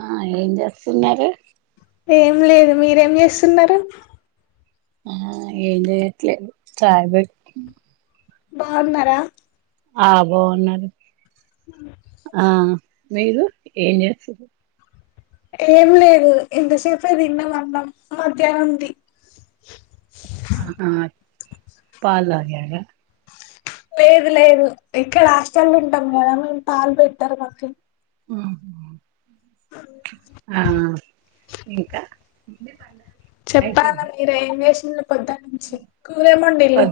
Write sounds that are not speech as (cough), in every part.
ఆహ్ ఏం చేస్తున్నారు. ఏం లేదు మీరేం చేస్తున్నారు. ఉమ్ ఏం చేయట్లే చాయ్ పెడుతున్న. బాగున్నారా. ఆహ్ బాగున్నాను. ఉమ్. మీరు ఏం చేస్తుండ్రు. ఏం లేదు ఇంతసేపే తిన్నా అన్నాం మధ్యాహ్నం ది. ఆహా పాలు తాగారా. లేదు లేదు ఇక్కడ హస్టలులో ఉంటాం కదా మేము పాలు పెట్టారు మాకి. ఉమ్మ్. హలో ఇంకా. చెప్పాలా అయిపోయింది మీరే ఏం చేస్తుంన్రు పొద్దున్నుంచి కూర ఏం వండిండ్రు.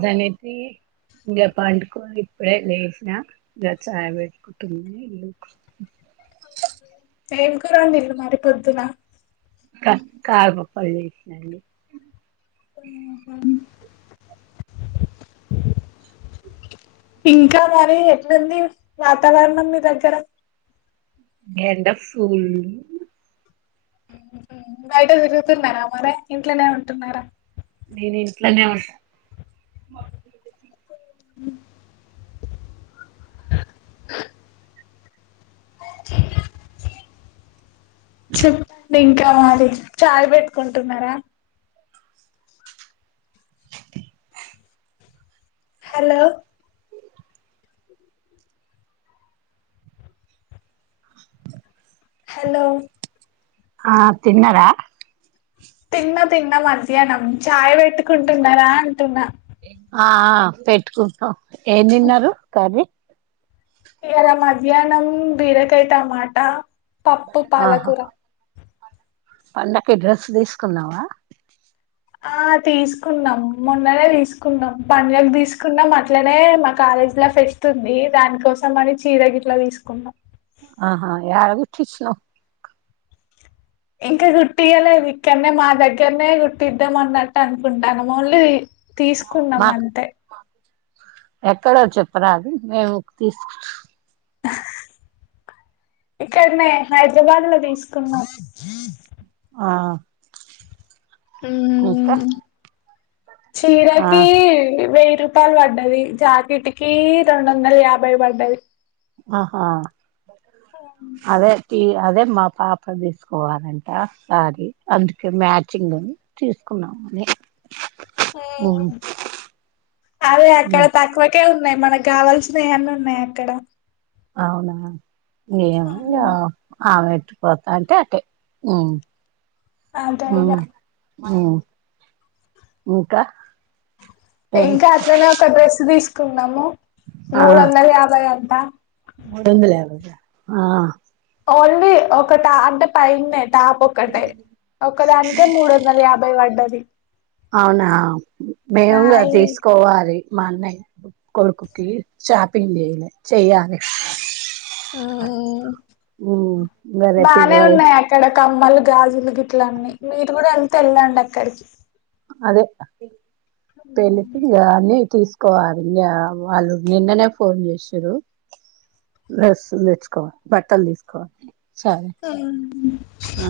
ఇంకా పండుకోని ఇప్పుడే లేసినా ఇంకా చాయ్ పెట్టుకుంటున్న ఇల్లు ఊకు. ఏం కూర వండిన్రు మరి పొద్దున. కా కారమా అప్పలు చేసినది. (unintelligible) ఇంకా మరి ఎట్లుంది వాతావరణం మీ దగ్గర. ఎండ ఫూల్ ఉంది. ఉమ్ బయట తిరుగుతున్నారా మరి ఇంట్లోనే ఉంటున్నారా. నేను ఇంట్లోనే ఉంటా. ఉమ్. చెప్ప్ ఇంకా మళ్లీ చాయ్ పెట్టుకుంటున్నారా హలో హలో ఆ తిన్నరా తిన్న తిన్న మధ్యాహ్నం చాయ్ పెట్టుకుంటున్నారా అంటున్నా ఆ పెట్టుకుంటున్నం ఏ తిన్నారు కర్రీ ఇర మధ్యాహ్నం బీరకాయ టమాటా పప్పు ఆహా పాలకూర పండక్కి డ్రెస్ తీసుకున్నావా ఆ తీసుకున్నాం మొన్ననే తీసుకున్నాం పండగకి తీసుకున్నాం అట్లనే మా తాత కాలేజ్ ఫెస్ట్ ఉంది దాని కోసం అని చీర గిట్లా తీసుకున్నా ఆహా యడ తెచ్చి ఇచ్చినావ్ ఇంకా కుట్టియ్య లేదు ఇక్కడనే మా దగ్గరనే కుట్టిద్దాం అన్నట్టు అనుకుంటాన్న మళ్ళీ తీసుకున్నాం మాకు అంతే ఎక్కడో చెప్పరాదు మేము తీసుకు ఇక్కడనే హైదరాబాద్ లో తీసుకున్నా ఆ ఇంకా ఆ చీరాకి వెయ్యి రూపాయలు పడ్డది జాకిటికి రెండు వందల యాభై పడ్డది ఆహా ఉమ్ అదే అదే మా పాప తీసుకోవాలంట శారీ అందుకే మ్యాచింగ్ అని తీసుకో కున్నాం కాల్ల అక్కడ ఉమ్ తక్కువకే ఉన్నాయి మనకి కావల్సినవి అన్ని ఉన్నాయి అక్కడ అవునా ఏం ఉందొ ఆమె ఎటుపోతా అంటే అటే మ్మ్ (unintelligible) ఆ టైం లో ఇంకా ఏం ఇంకా అట్లనే ఒక డ్రెస్ తీసుకున్నాము ఆ మూడు వందల యాభై అంట మూడొందల యాభైయా ఆ. ఓన్లీ ఒకట అంటే పైనే టాప్ ఒక్కటే ఒకదానికే మూడు వందల యాభై పడ్డది అవునా ఆ మేము అది తీసుకోవాలి మా అన్నయ్య కొడుకుకి షాపింగ్ చేయిలే చేయాలి మ్మ్. ఇంకా రేపు బానే ఇరవై ఉన్నాయి అక్కడ కమ్మలు గాజులు గిట్ల ఉన్నాయి మీరు కూడా ఎల్తే ఎల్లండి అక్కడికి అదే పెళ్లికి (unintelligible) తీసుకు కోవాలి ఇగ వాళ్ళు నిన్ననే ఫోన్ చేసిర్రు డ్రెస్సులు తెచ్చుకోవాలి బట్టలు తీసుకోవాలి సరే ఆ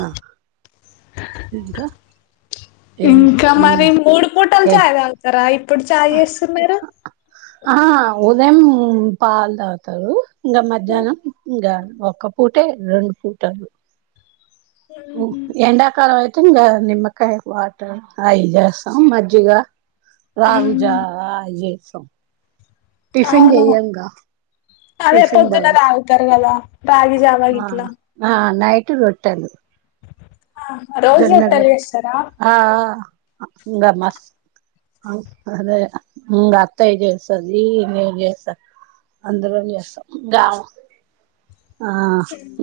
ఇంకా ఏం ఇంకా ఉమ్ మరి మూడు పూటలు ఏ చాయి తాగుతారా ఇ ఇక్కడ చాయ్ చేస్తున్నారు ఆ.. ఉదయం పాలు తాగుతారు ఇంగ మధ్యాహ్నం ఇంగ ఒక్క పూటే రెండు పూటలు ఎండాకాలం నిమ్మకాయ వాటర్ అయి చేస్తాం మజ్జిగ రాగి జావా అది జేస్తం టిఫిన్ అవును చెయ్యంగా అదే టిఫిన్ పొద్దున బాగు తాగుతారు కదా రాగి జావా గిట్ల ఉట్టి రొట్టెలు రోజు జొన్న రొట్టెలు రొట్టె చేస్తారా ఆఆ.. ఇంగ మస్తు అద మ్ ఇంగ అత్తయ్య చేస్తది నేను చేస్తా అందులోని చేస్తాం ఇంగ హా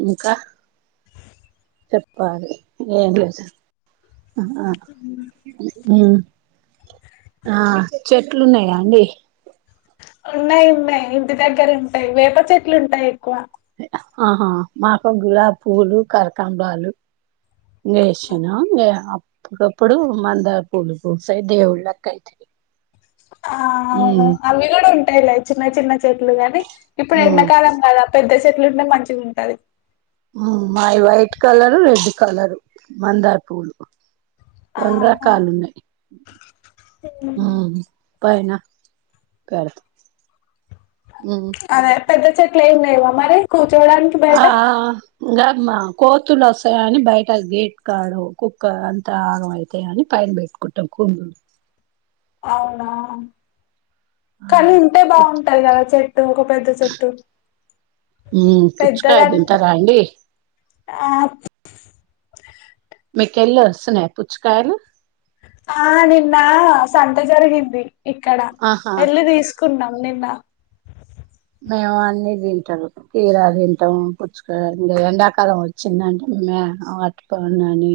ఇంక చెప్పాలి ఏం లేదు హ మ్మ్ ఆ చెట్లు ఉన్నయా అండి? ఉన్నాయి ఉన్నాయి ఇంటి దగ్గర ఉంటాయి వేప చెట్లు ఉంటాయి ఎక్కువ ఆహా మాకు గులాబీ పూలు కనాకంబరాలు ఇంగయేసిన అప్పుడప్పుడు మందార పూలు పూస్తయి దేవుళ్ళకి అయితయి ఆ అవును అవి గూడ ఉంటాయిలే చిన్న చిన్న. చిన్న చెట్లు గాని ఇప్పుడు ఉమ్ ఎండాకాలం కదా పెద్ద చెట్లుంటే మంచిగా ఉంటది మ్మ్.. మాయి వైట్ కలరు రెడ్ కలరు మందారపూలు రెండు ఆహా రకాలున్నాయి ఉమ్. ఊ పైన పెడతాం మ్.. పెద్దా చెట్ల ఏమి లేవా మరి కూర్చోడానికి ఆ బయట ఆ.. ఇంగ మా కోతులు వస్తాయని బయట గేట్ కాడు కుక్క అంత ఆగం అయితాయని పైన పెట్టినం ఎటాబు అవునా.. ఆ కానీ ఉంటే పుచ్ బాగుంటాయి కదా చెట్టు ఒక పెద్ద చెట్టు ఉ పుచ్చకాయ పెద్దదంటే తింటారా అండి ఆ.. మీ కెళ్లిస్తున్నాయా పుచ్చకాయలు ఆ నిన్న సంత జరిగింది ఇక్కడ ఆహా ఎల్లీ తీసుకున్నాం నిన్న మేము అన్నీ తింటారు కీరా తింటాము పుచ్చుకంకా ఎండాకాలం వచ్చిందంటే అట్ పని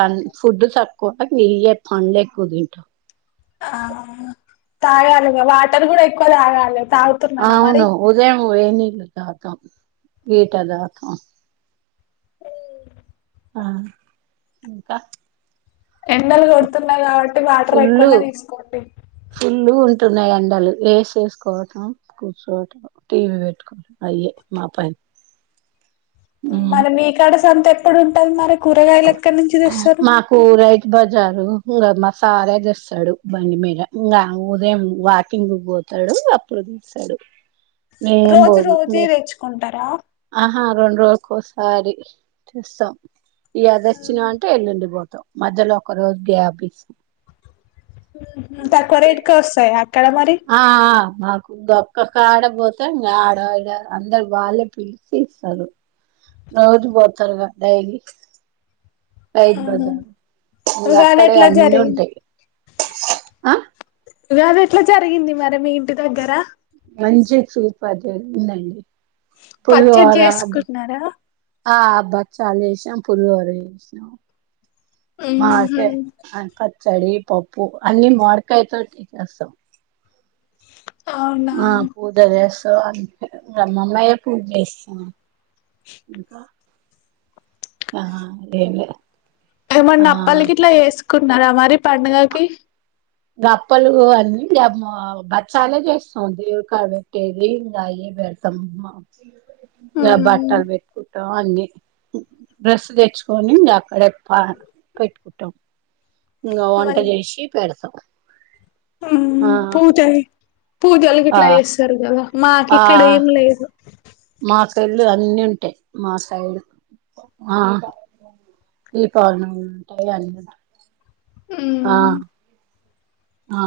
అ ఫుడ్ తక్కువ నీరు పండ్లే ఎక్కువ తింటాం ఆ తాగాలిగా వాటర్ కూడా ఎక్కువ తాగాలి తాగుతున్నానా మరి అవును ఉదయం ఏని తాగుతం లీటర్ తాగుతం ఆ ఇంకా ఎండలు కొడుతున్నాయి కాబట్టి వాటర్ ఫుల్లు ఎక్కువనే తీసుకోండి ఉ ఉన్నాయి ఎడాలు వేసేసుకోవటం కూర్చోవటం టీవీ పెట్టుకోవం అయే మా పైన మరి మీ కడ సంత ఎప్పుడు ఉంటది మరి కూరగాయల మాకు రైతు బజార్ ఇంకా మసాలా తెస్తాడు బండి మీద ఇంకా ఉదయం వాకింగ్ పోతాడు అప్పుడు తెస్తాడు నేనేమి రోజు పోను రోజు ఇ తెచ్చుకుంటారా ఆహా రెండు రోజులకోసారి చూస్తాం ఈ అద వచ్చినా అంటే ఎల్లుండిపోతాం మధ్యలో ఒక రోజు గ్యాప్ ఇస్తాం తక్కువ రేటుకే వస్తాయా అక్కడ మరి ఆ ఆ మాకు ఒక్క కా ఆడపోతే ఇం ఆడ ఆడ అందరు వాళ్లేే పిలిచి ఇస్తారు రోజు పోతారుగా డైలీ రైతు బజార్ ఇ ఉగాది అక్కడే ఎట్లా అన్నీ జరిగింది ఉంటాయి ఆ ఇది ఎట్లా జరిగింది మరి మీ ఇంటి దగ్గర మంచి చూపది ఉందండి పచ్చడి పులిహోర చేసుకున్నారా ఆ బస్ చల్ చేసిన పులిహోర చేసిన ఉహు మార్కే అ ప పచడి పప్పు అన్నీ మామిడి కాయతోనే చేస్తాం అవునా ఆ పూజ చేస్తా మల్లయ్య పూజ చేస్తా (inaudible) ఇంకా ఆహ ఎం లేదే ఏమన్న అప్పలకి గిట్లా చేసుకున్నారా మరి పండుగకి గప్పలు అన్ని బచ్చాలే చేసినం అండీ కాబట్టి పెట్టేది ఇంకాయ పెడతాం ఇగ ఉమ్ బట్టలు పెట్టుకు అన్ని డ్రెస్ తెచ్చుకొని అక్కడ పెట్టుకుంటాం ఇంకా వంట చేసి పెడతాం ఉహు ఆ పోతయి పూజలుకి ఆ గిట్లా చేస్తారు కదా మాకు ఆ ఇక్కడ ఏం లేదు మా సైడ్ లో అన్నీ ఉంటాయి మా సైడ్ ఆహ దీపావళి నోములు ఉంటాయి అన్ని ఉంటాయి ఉ ఆ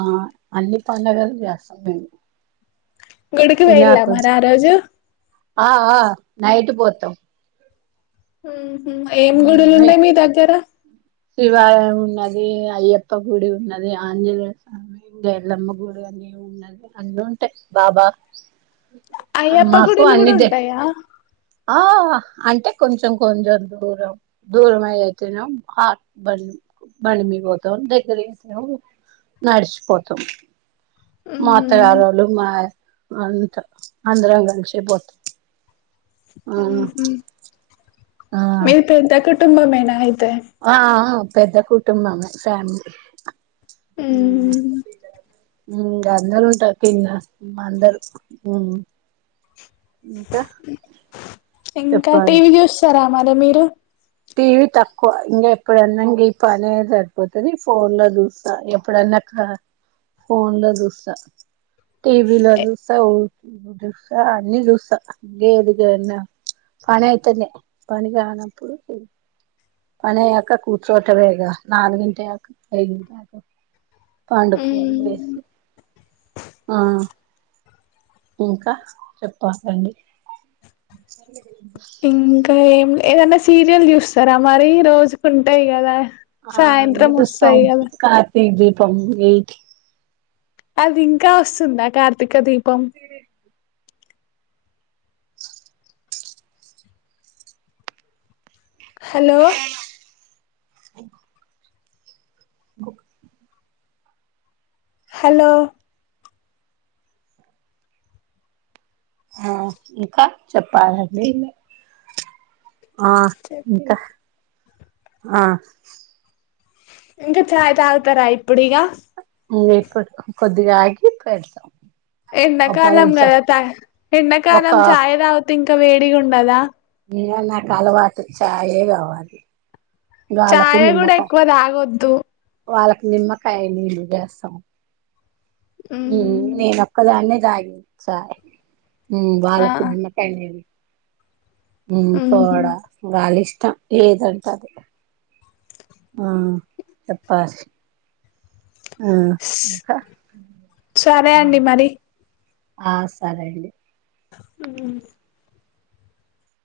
అన్ని పండగలు చేస్తాం గుడికి పోయింల మరి ఆ రోజు ఆహ నైట్ పోతాం ఉహు ఏం గుడులు మే ఉన్నాయి మీ దగ్గర శివాలయం ఉన్నది అయ్యప్ప గుడి ఉన్నది ఆంజనేయ స్వామి ఇంకా ఎల్లమ్మ గుడి ఉన్నది అన్న ఉంటేయి బాబా అయ్యప్ప మాకు గుడులు కూడా అన్ని ఉంటాయా ఆ అంటే కొంచెం కొంచెం దూరం దూరమయితుంది హాట్ బం బండి మీద పోతాము లేకపోతే నడిచిపోతాం మా ఉమ్ అత్తగారోళ్లు మా అంత అందరం కలిసి పోతం (inaudible) ఉహు మీది పెద్ద కుటుంబమేనాయితే ఆహా పెద్ద కుటుంబంమే ఫ్యామిలీ ఉహు ఉ ఉ అందరూ ఉంటారు కి అందరూ ఉ ఇంకా చెప్పాలి టీవీ చూస్తారా మరి మీరు టీవీ తక్కువ ఇంకా ఎప్పుడన్నా ఇంక ఈ పని సరిపోతుది ఫోన్ లో చూస్తా ఎప్పుడన్నా ఫోన్ లో చూస్తా టీవీలో దసా ఉ ఇ దసా అన్ని దసా అే ఏదుగాన్న (unintelligible) పని అయితేనే పని కానప్పుడు పనీ క కూర్చోట బేగా నాలుగు గంటే క ఐదుంటక పడుకోూలు ఉమ్ వేసి ఆ (unintelligible) ఇంకా చెప్పలండి ఇంకా ఏం ఏదన్నా సీరియల్ చూస్తారా మరి రోజుకు ఉంటాయి కదా ఆ అన్నీ సాయంత్రం చూస్తాం వస్తాయి కదా కార్తీ దీపం ఏట్ అది ఇంకా వస్తుందా కార్తీక దీప సరే హలో ఓకే హలో ఇంకా చెప్పాల లే అండీ ఆ ఇంకా ఆ ఇంకా ఛాయ్ తాగుతారా ఇప్పుడుగా ఇప్పుడు కొద్దిగా ఆగి పెడతాం ఒక పది ఎండాకాలం నిమిషాలు కదాా ఎండాకాలం ఒక చాయ్ రావత ఇంకా వేడిగా ఉండదా ఇంకా నాకు అలవాటు చాయే కావాలి వాళ్ళకి ఛాయ గుడి నిమ్మకాయ ఎక్కువ తాగొద్దు. వాళ్ళకి నిమ్మకాయ నీళ్ళు తేస్తాం, ఉమ్ నేనొక్కదాన్నే రాలి జావా, ఉమ్ ఆ వాళ్లకి నిమ్మకాయ ఉమ్ ఉహు పోడ వాళ్ళ ఇష్టం, ఏదంటే అది ఆ చెప్పా స్ సరే అండి మరి. ఆ సరే అండి. ఉమ్